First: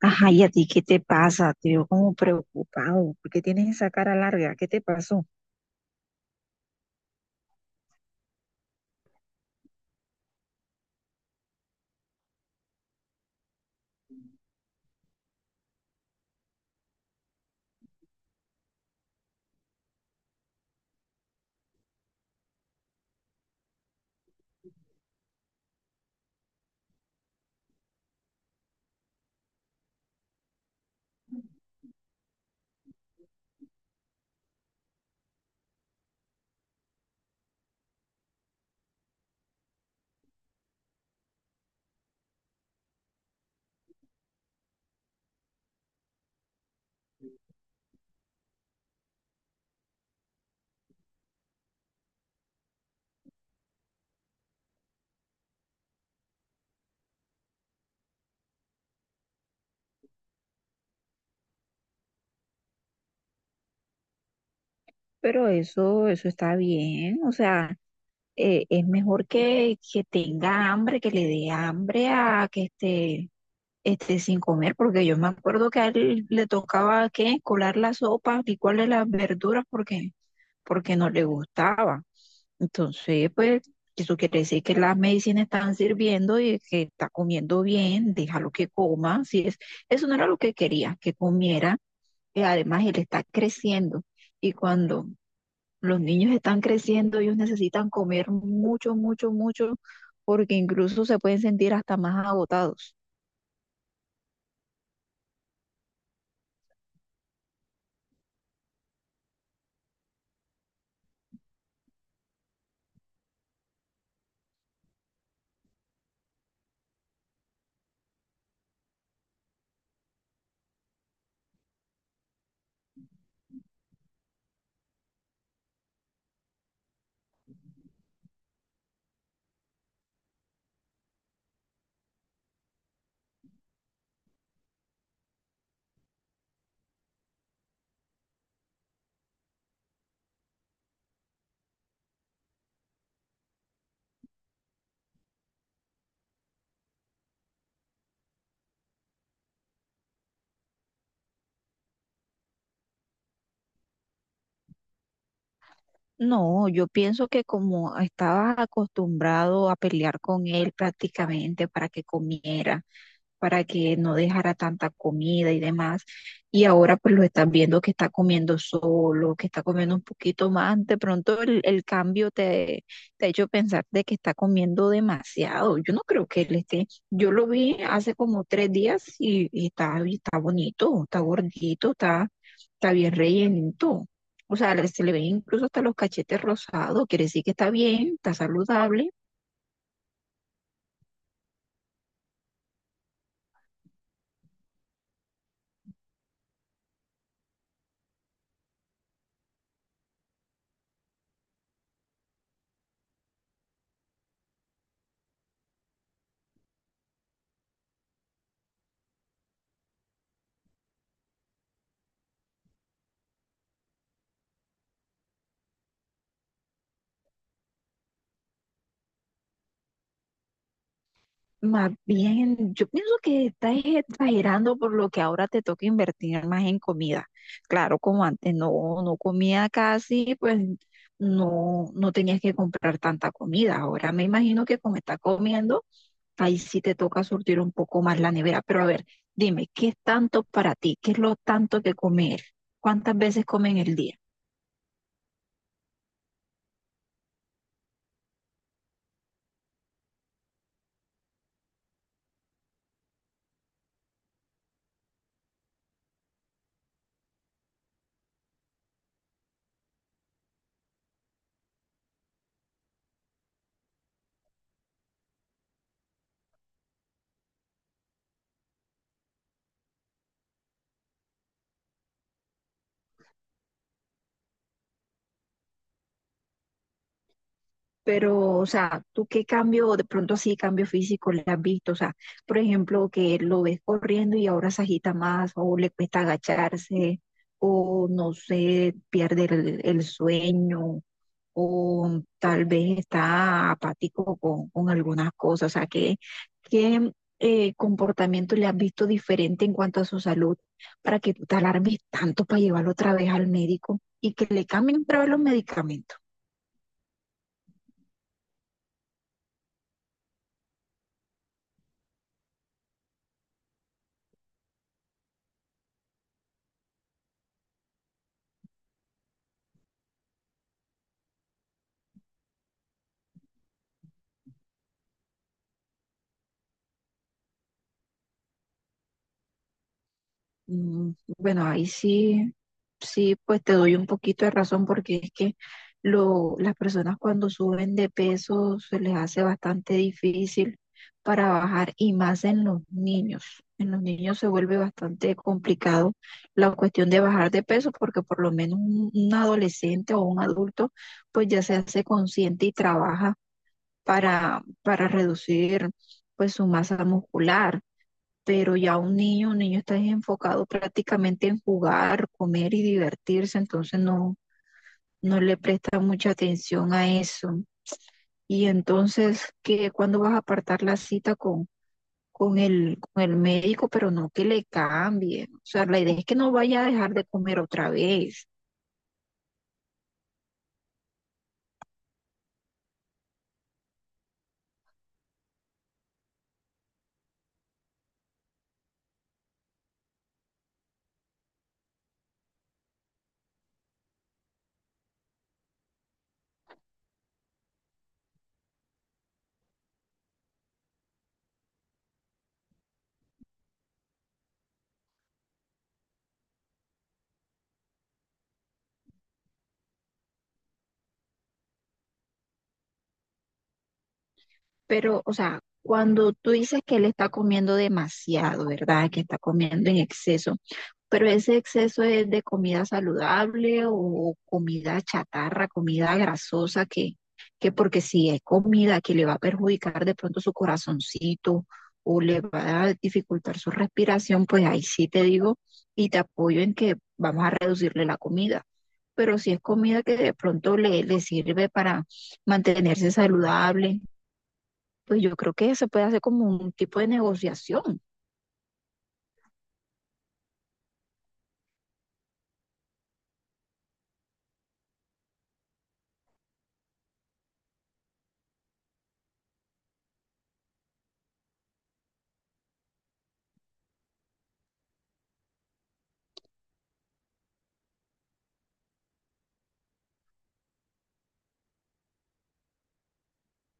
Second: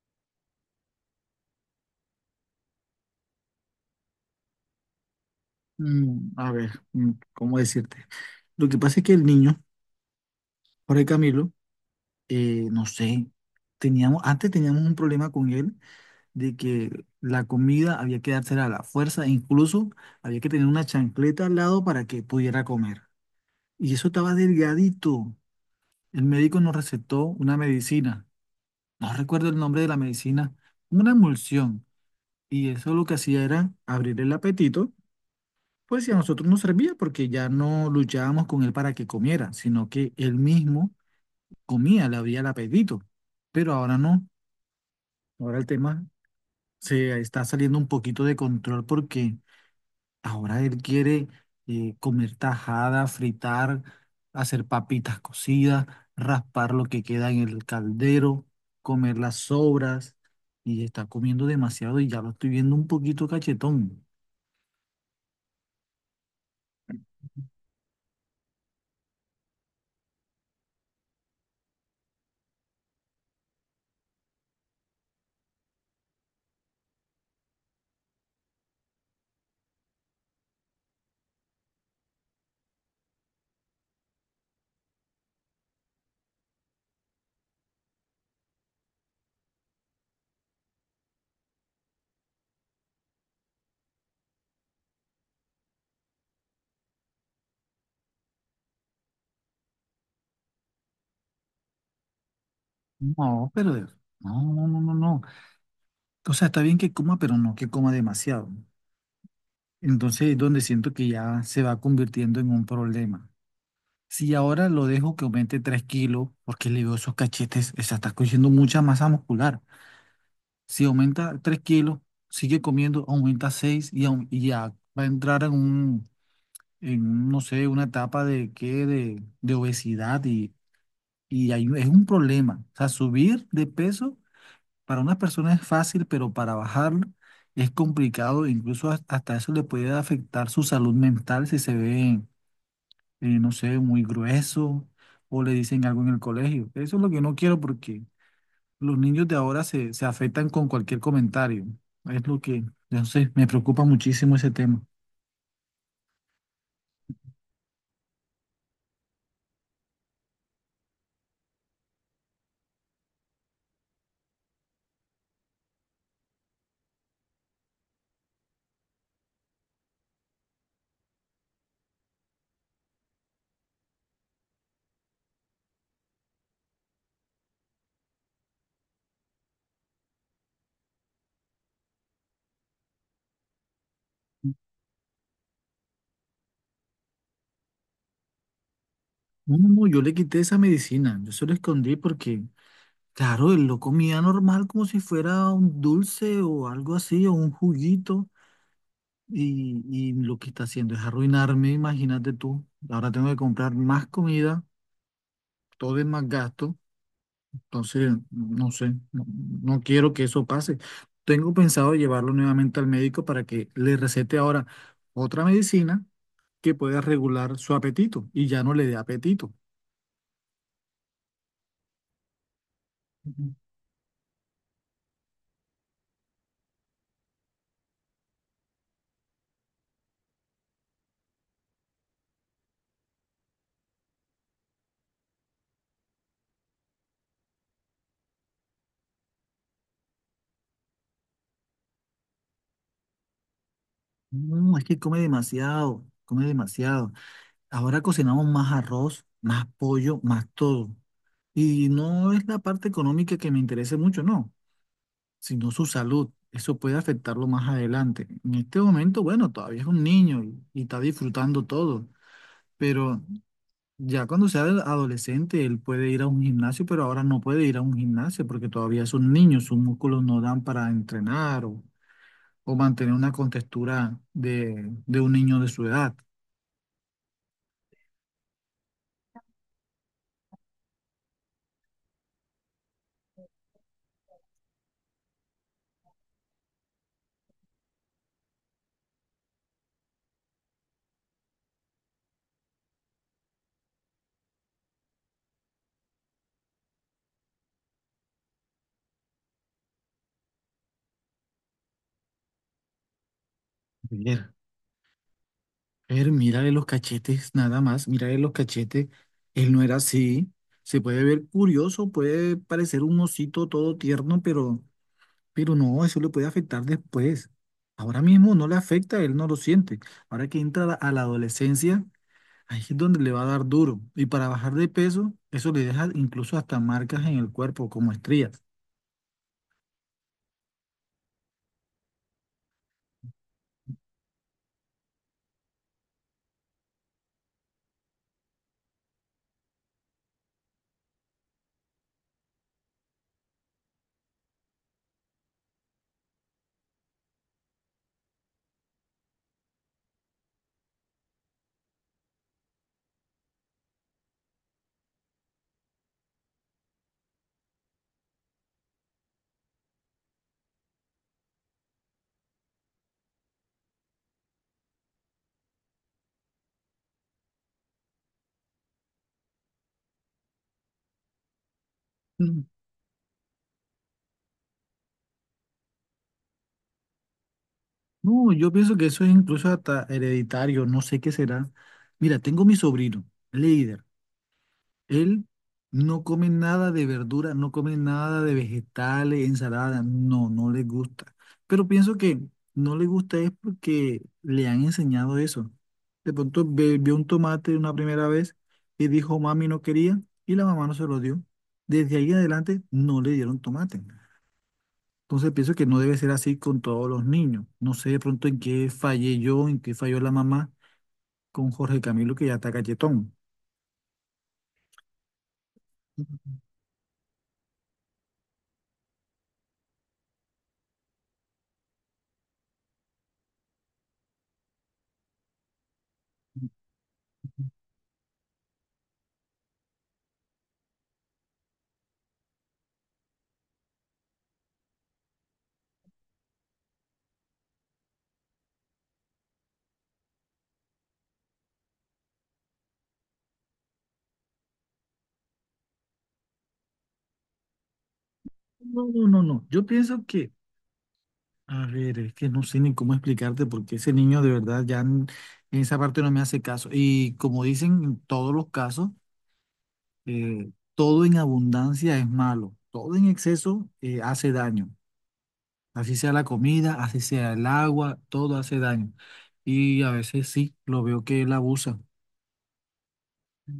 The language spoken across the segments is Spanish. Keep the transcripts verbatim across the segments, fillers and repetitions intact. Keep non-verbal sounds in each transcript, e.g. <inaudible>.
Ajá, ¿y a ti qué te pasa? Te veo como preocupado, ¿porque tienes esa cara larga? ¿Qué te pasó? Mm, a ver, mm, ¿cómo decirte? Lo que pasa es que el niño, Jorge Camilo, eh, no sé, teníamos, antes teníamos un problema con él de que la comida había que dársela a la fuerza, e incluso había que tener una chancleta al lado para que pudiera comer. Y eso estaba delgadito. El médico nos recetó una medicina, no recuerdo el nombre de la medicina, una emulsión. Y eso lo que hacía era abrir el apetito. Pues sí, a nosotros nos servía porque ya no luchábamos con él para que comiera, sino que él mismo comía, le abría el apetito. Pero ahora no, ahora el tema se está saliendo un poquito de control porque ahora él quiere eh, comer tajada, fritar, hacer papitas cocidas, raspar lo que queda en el caldero, comer las sobras, y está comiendo demasiado y ya lo estoy viendo un poquito cachetón. Pero eso, eso está bien, o sea, eh, es mejor que, que tenga hambre, que le dé hambre a que esté, esté sin comer, porque yo me acuerdo que a él le tocaba, ¿qué? Colar la sopa, licuarle las verduras, porque, porque no le gustaba. Entonces, pues, eso quiere decir que las medicinas están sirviendo y que está comiendo bien, déjalo que coma. Si es, eso no era lo que quería, que comiera. Y además, él está creciendo. Y cuando los niños están creciendo, ellos necesitan comer mucho, mucho, mucho, porque incluso se pueden sentir hasta más agotados. No, pero no, no, no, no, no. O sea, está bien que coma, pero no que coma demasiado, ¿no? Entonces es donde siento que ya se va convirtiendo en un problema. Si ahora lo dejo que aumente tres kilos, porque le veo esos cachetes, o sea, está cogiendo mucha masa muscular. Si aumenta tres kilos, sigue comiendo, aumenta seis y, aum- y ya va a entrar en un, en, un, no sé, una etapa de qué, de, de obesidad, y, y ahí es un problema. O sea, subir de peso para unas personas es fácil, pero para bajarlo es complicado. Incluso has- hasta eso le puede afectar su salud mental si se ve, eh, no sé, muy grueso o le dicen algo en el colegio. Eso es lo que no quiero porque los niños de ahora se, se afectan con cualquier comentario. Es lo que, no sé, me preocupa muchísimo ese tema. No, yo pienso que como estaba acostumbrado a pelear con él prácticamente para que comiera para que no dejara tanta comida y demás. Y ahora pues lo estás viendo que está comiendo solo, que está comiendo un poquito más. De pronto el, el cambio te, te ha hecho pensar de que está comiendo demasiado. Yo no creo que él esté. Yo lo vi hace como tres días y, y está, y está bonito, está gordito, está, está bien rellenito. O sea, le- se le ven incluso hasta los cachetes rosados. Quiere decir que está bien, está saludable. No, no, no, yo le quité esa medicina. Yo se lo escondí porque, claro, él lo comía normal como si fuera un dulce o algo así o un juguito. Y, y lo que está haciendo es arruinarme, imagínate tú. Ahora tengo que comprar más comida, todo es más gasto. Entonces, no sé, no, no quiero que eso pase. Tengo pensado llevarlo nuevamente al médico para que le recete ahora otra medicina que pueda regular su apetito y ya no le dé apetito. Más bien, yo pienso que Ujú. estás exagerando por lo que ahora te toca invertir más en comida. Claro, como antes no, no comía casi, pues no, no tenías que comprar tanta comida. Ahora me imagino que como estás comiendo, ahí sí te toca surtir un poco más la nevera. Pero a ver, dime, ¿qué es tanto para ti? ¿Qué es lo tanto que comer? ¿Cuántas veces comen el día? No, es que come demasiado, come demasiado. Ahora cocinamos más arroz, más pollo, más todo. Y no es la parte económica que me interese mucho, no, sino su salud. Eso puede afectarlo más adelante. En este momento, bueno, todavía es un niño y, y está disfrutando todo, pero ya cuando sea el adolescente, él puede ir a un gimnasio, pero ahora no puede ir a un gimnasio porque todavía es un niño, sus músculos no dan para entrenar o, o mantener una contextura de, de un niño de su edad. Pero, o sea, ¿tú qué cambio, de pronto así, cambio físico le has visto? O sea, por ejemplo, que lo ves corriendo y ahora se agita más, o le cuesta agacharse, o no sé, pierde el, el sueño, o tal vez está apático con, con algunas cosas. O sea, ¿qué, qué eh, comportamiento le has visto diferente en cuanto a su salud para que tú te alarmes tanto para llevarlo otra vez al médico y que Ver, le cambien otra vez los medicamentos? ver, mírale los cachetes, nada más, mírale los cachetes. Él no era así. Se puede ver curioso, puede parecer un osito todo tierno, pero Pero no, eso le puede afectar después. Ahora mismo no le afecta, él no lo siente. Ahora que entra la- a la adolescencia, ahí es donde le va a dar duro. Y para bajar de peso, eso le deja incluso hasta marcas en el cuerpo, como estrías. Mm, bueno, ahí sí, sí, pues te doy un poquito de razón porque es que lo, las personas cuando suben de peso se les hace bastante difícil para bajar y más en los niños. En los niños se vuelve bastante complicado la cuestión de bajar de peso porque por lo menos un, un adolescente o un adulto pues ya se hace consciente y trabaja para, para reducir pues su masa muscular, pero ya un niño, un niño está enfocado prácticamente en jugar, comer y divertirse, entonces no, no le presta mucha atención a eso. Y entonces, ¿qué, cuándo vas a apartar la cita con, con Mm, el, con el médico? Pero no que le cambie. O sea, la idea es que no vaya a dejar de comer otra vez. No, yo pienso que eso es incluso hasta hereditario, no sé qué será. Mira, tengo mi sobrino, líder. Él no come nada de verdura, no come nada de vegetales, ensalada, no, no le gusta. Pero pienso que no le gusta es porque le han enseñado eso. De pronto ve- vio un tomate una primera vez y dijo, mami, no quería, y la mamá no se lo dio. Desde ahí en adelante no le dieron tomate. Entonces pienso que no debe ser así con todos los niños. No sé de pronto en qué fallé yo, en qué falló la mamá con Jorge Camilo, que ya está galletón. Pero, o sea, cuando tú dices que él está comiendo demasiado, ¿verdad? Que está comiendo en exceso. Pero ese exceso, ¿es de comida saludable o comida chatarra, comida grasosa, que, que? Porque si es comida que le va a perjudicar de pronto su corazoncito o le va a dificultar su respiración, pues ahí sí te digo y te apoyo en que vamos a reducirle la comida. Pero si es comida que de pronto le, le sirve para mantenerse saludable, pues yo creo que se puede hacer como un tipo de negociación. No, no, no, no. Yo pienso que a ver, es que no sé ni cómo explicarte porque ese niño de verdad ya en, en esa parte no me hace caso. Y como dicen en todos los casos, eh, todo en abundancia es malo, todo en exceso eh, hace daño. Así sea la comida, así sea el agua, todo hace daño. Y a veces sí, lo veo que él abusa.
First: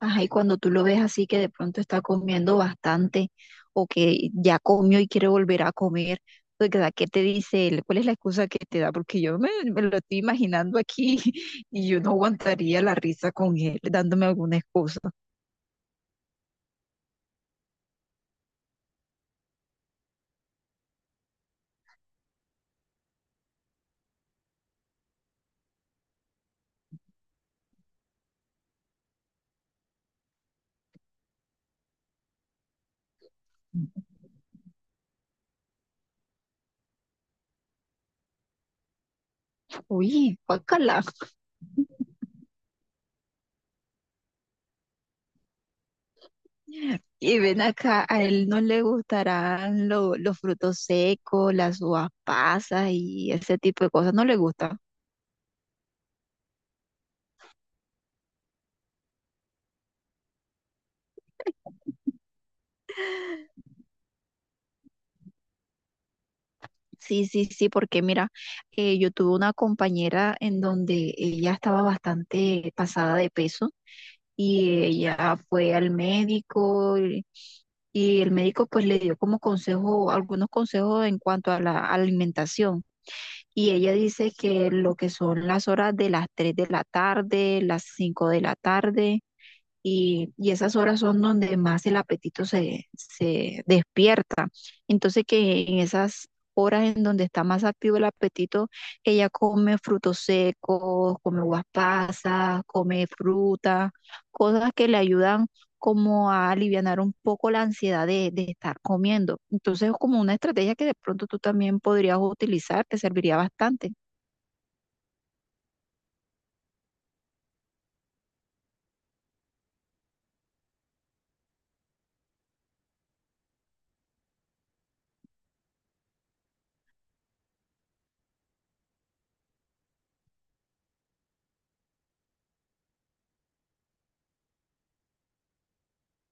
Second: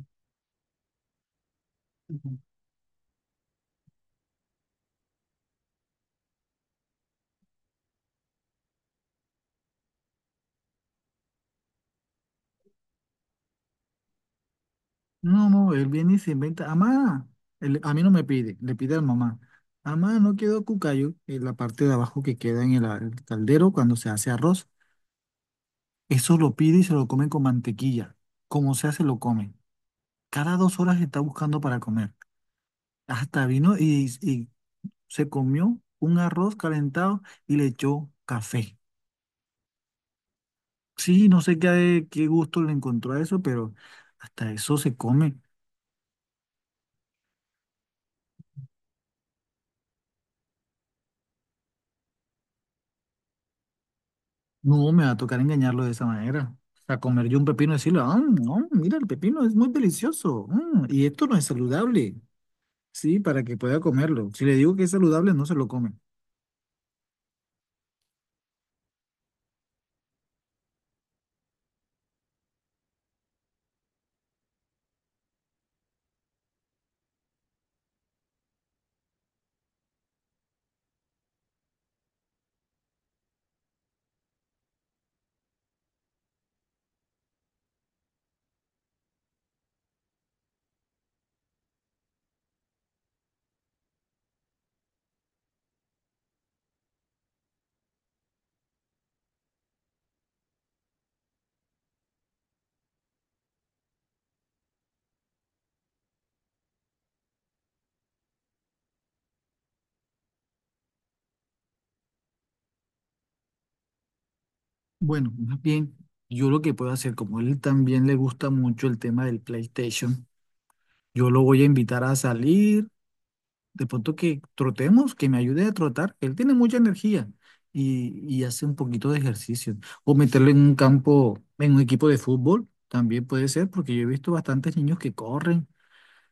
Ajá, y cuando tú lo ves así que de pronto está Ujú. comiendo bastante o que ya comió y quiere volver a comer, pues, ¿verdad? ¿Qué te dice él? ¿Cuál es la excusa que te da? Porque yo me, me lo estoy imaginando aquí <laughs> y yo no aguantaría la risa con él dándome alguna excusa. No, no, él viene y se inventa. Amá, él- a mí no me pide, le pide a mamá. Amá, no quedó cucayo, en la parte de abajo que queda en el, a- el caldero cuando se hace arroz. Eso lo pide y se lo comen con mantequilla. Como sea, se lo comen. Cada dos horas está buscando para comer. Hasta vino y, y se comió un arroz calentado y le echó café. Uy, guácala. Sí, no sé qué, eh, qué gusto le encontró a eso, pero hasta eso se come. Y ven acá, a él no le gustarán lo- los frutos secos, las uvas pasas y ese tipo de cosas, no le gustan. No, me va a tocar engañarlo de esa manera. A comer yo un pepino y decirle, ah, no, mira, el pepino es muy delicioso, mm, y esto no es saludable. Sí, para que pueda comerlo. Si le digo que es saludable, no se lo come. Sí, sí, sí, porque mira, eh, yo tuve una compañera en donde ella estaba bastante pasada de peso y ella fue al médico y, y el médico pues le dio como consejo, algunos consejos en cuanto a la alimentación. Y ella dice que lo que son las horas de las tres de la tarde, las cinco de la tarde y, y esas horas son donde más el apetito se, se despierta. Entonces que en esas horas en donde está más activo el apetito, ella come frutos secos, come uvas pasas, come fruta, cosas que le ayudan como a alivianar un poco la ansiedad de, de estar comiendo. Entonces es como una estrategia que de pronto tú también podrías utilizar, te serviría bastante. Bueno, más bien, yo lo que puedo hacer, como él también le gusta mucho el tema del PlayStation, yo lo voy a invitar a salir, de pronto que trotemos, que me ayude a trotar, él tiene mucha energía, y, y hace un poquito de ejercicio. O meterlo en un campo, en un equipo de fútbol, también puede ser, porque yo he visto bastantes niños que corren,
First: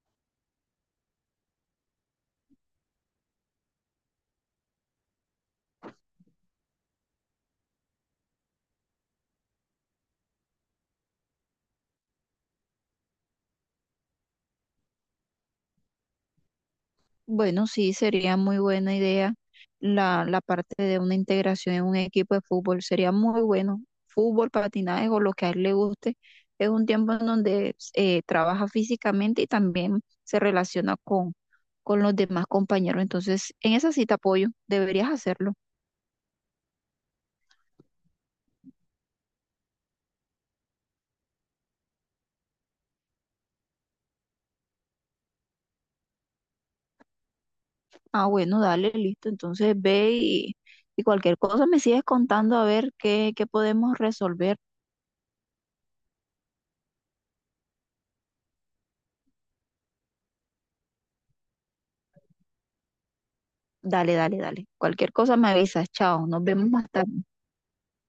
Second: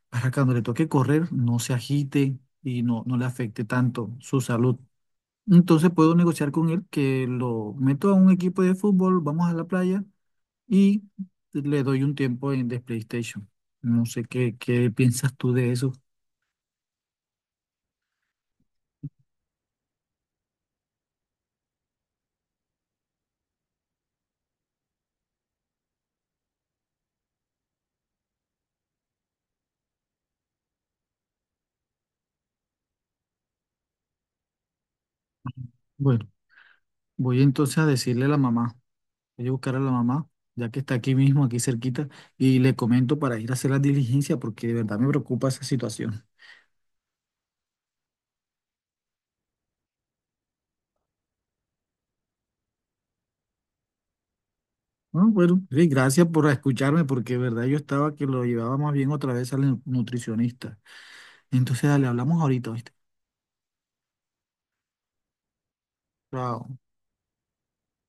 para que cuando le toque correr no se agite y no, no le afecte tanto su salud. Entonces puedo negociar con él que lo meto a un equipo de fútbol, vamos a la playa y le doy un tiempo en de PlayStation. No sé qué, qué piensas tú de eso. Bueno, sí, sería muy buena idea la, la parte de una integración en un equipo de fútbol. Sería muy bueno. Fútbol, patinaje o lo que a él le guste. Es un tiempo en donde eh, trabaja físicamente y también se relaciona con, con los demás compañeros. Entonces, en esa cita apoyo, deberías hacerlo. Bueno, voy entonces a decirle a la mamá, voy a buscar a la mamá, ya que está aquí mismo, aquí cerquita, y le comento para ir a hacer la diligencia, porque de verdad me preocupa esa situación. Ah, bueno, dale, listo. Entonces ve y, y cualquier cosa me sigues contando a ver qué, qué podemos resolver. Ah, bueno, sí, gracias por escucharme, porque de verdad yo estaba que lo llevaba más bien otra vez al nu- nutricionista. Entonces, dale, hablamos ahorita, ¿viste? Dale, dale, dale. Cualquier cosa me avisas. Chao, nos vemos Chao. más tarde.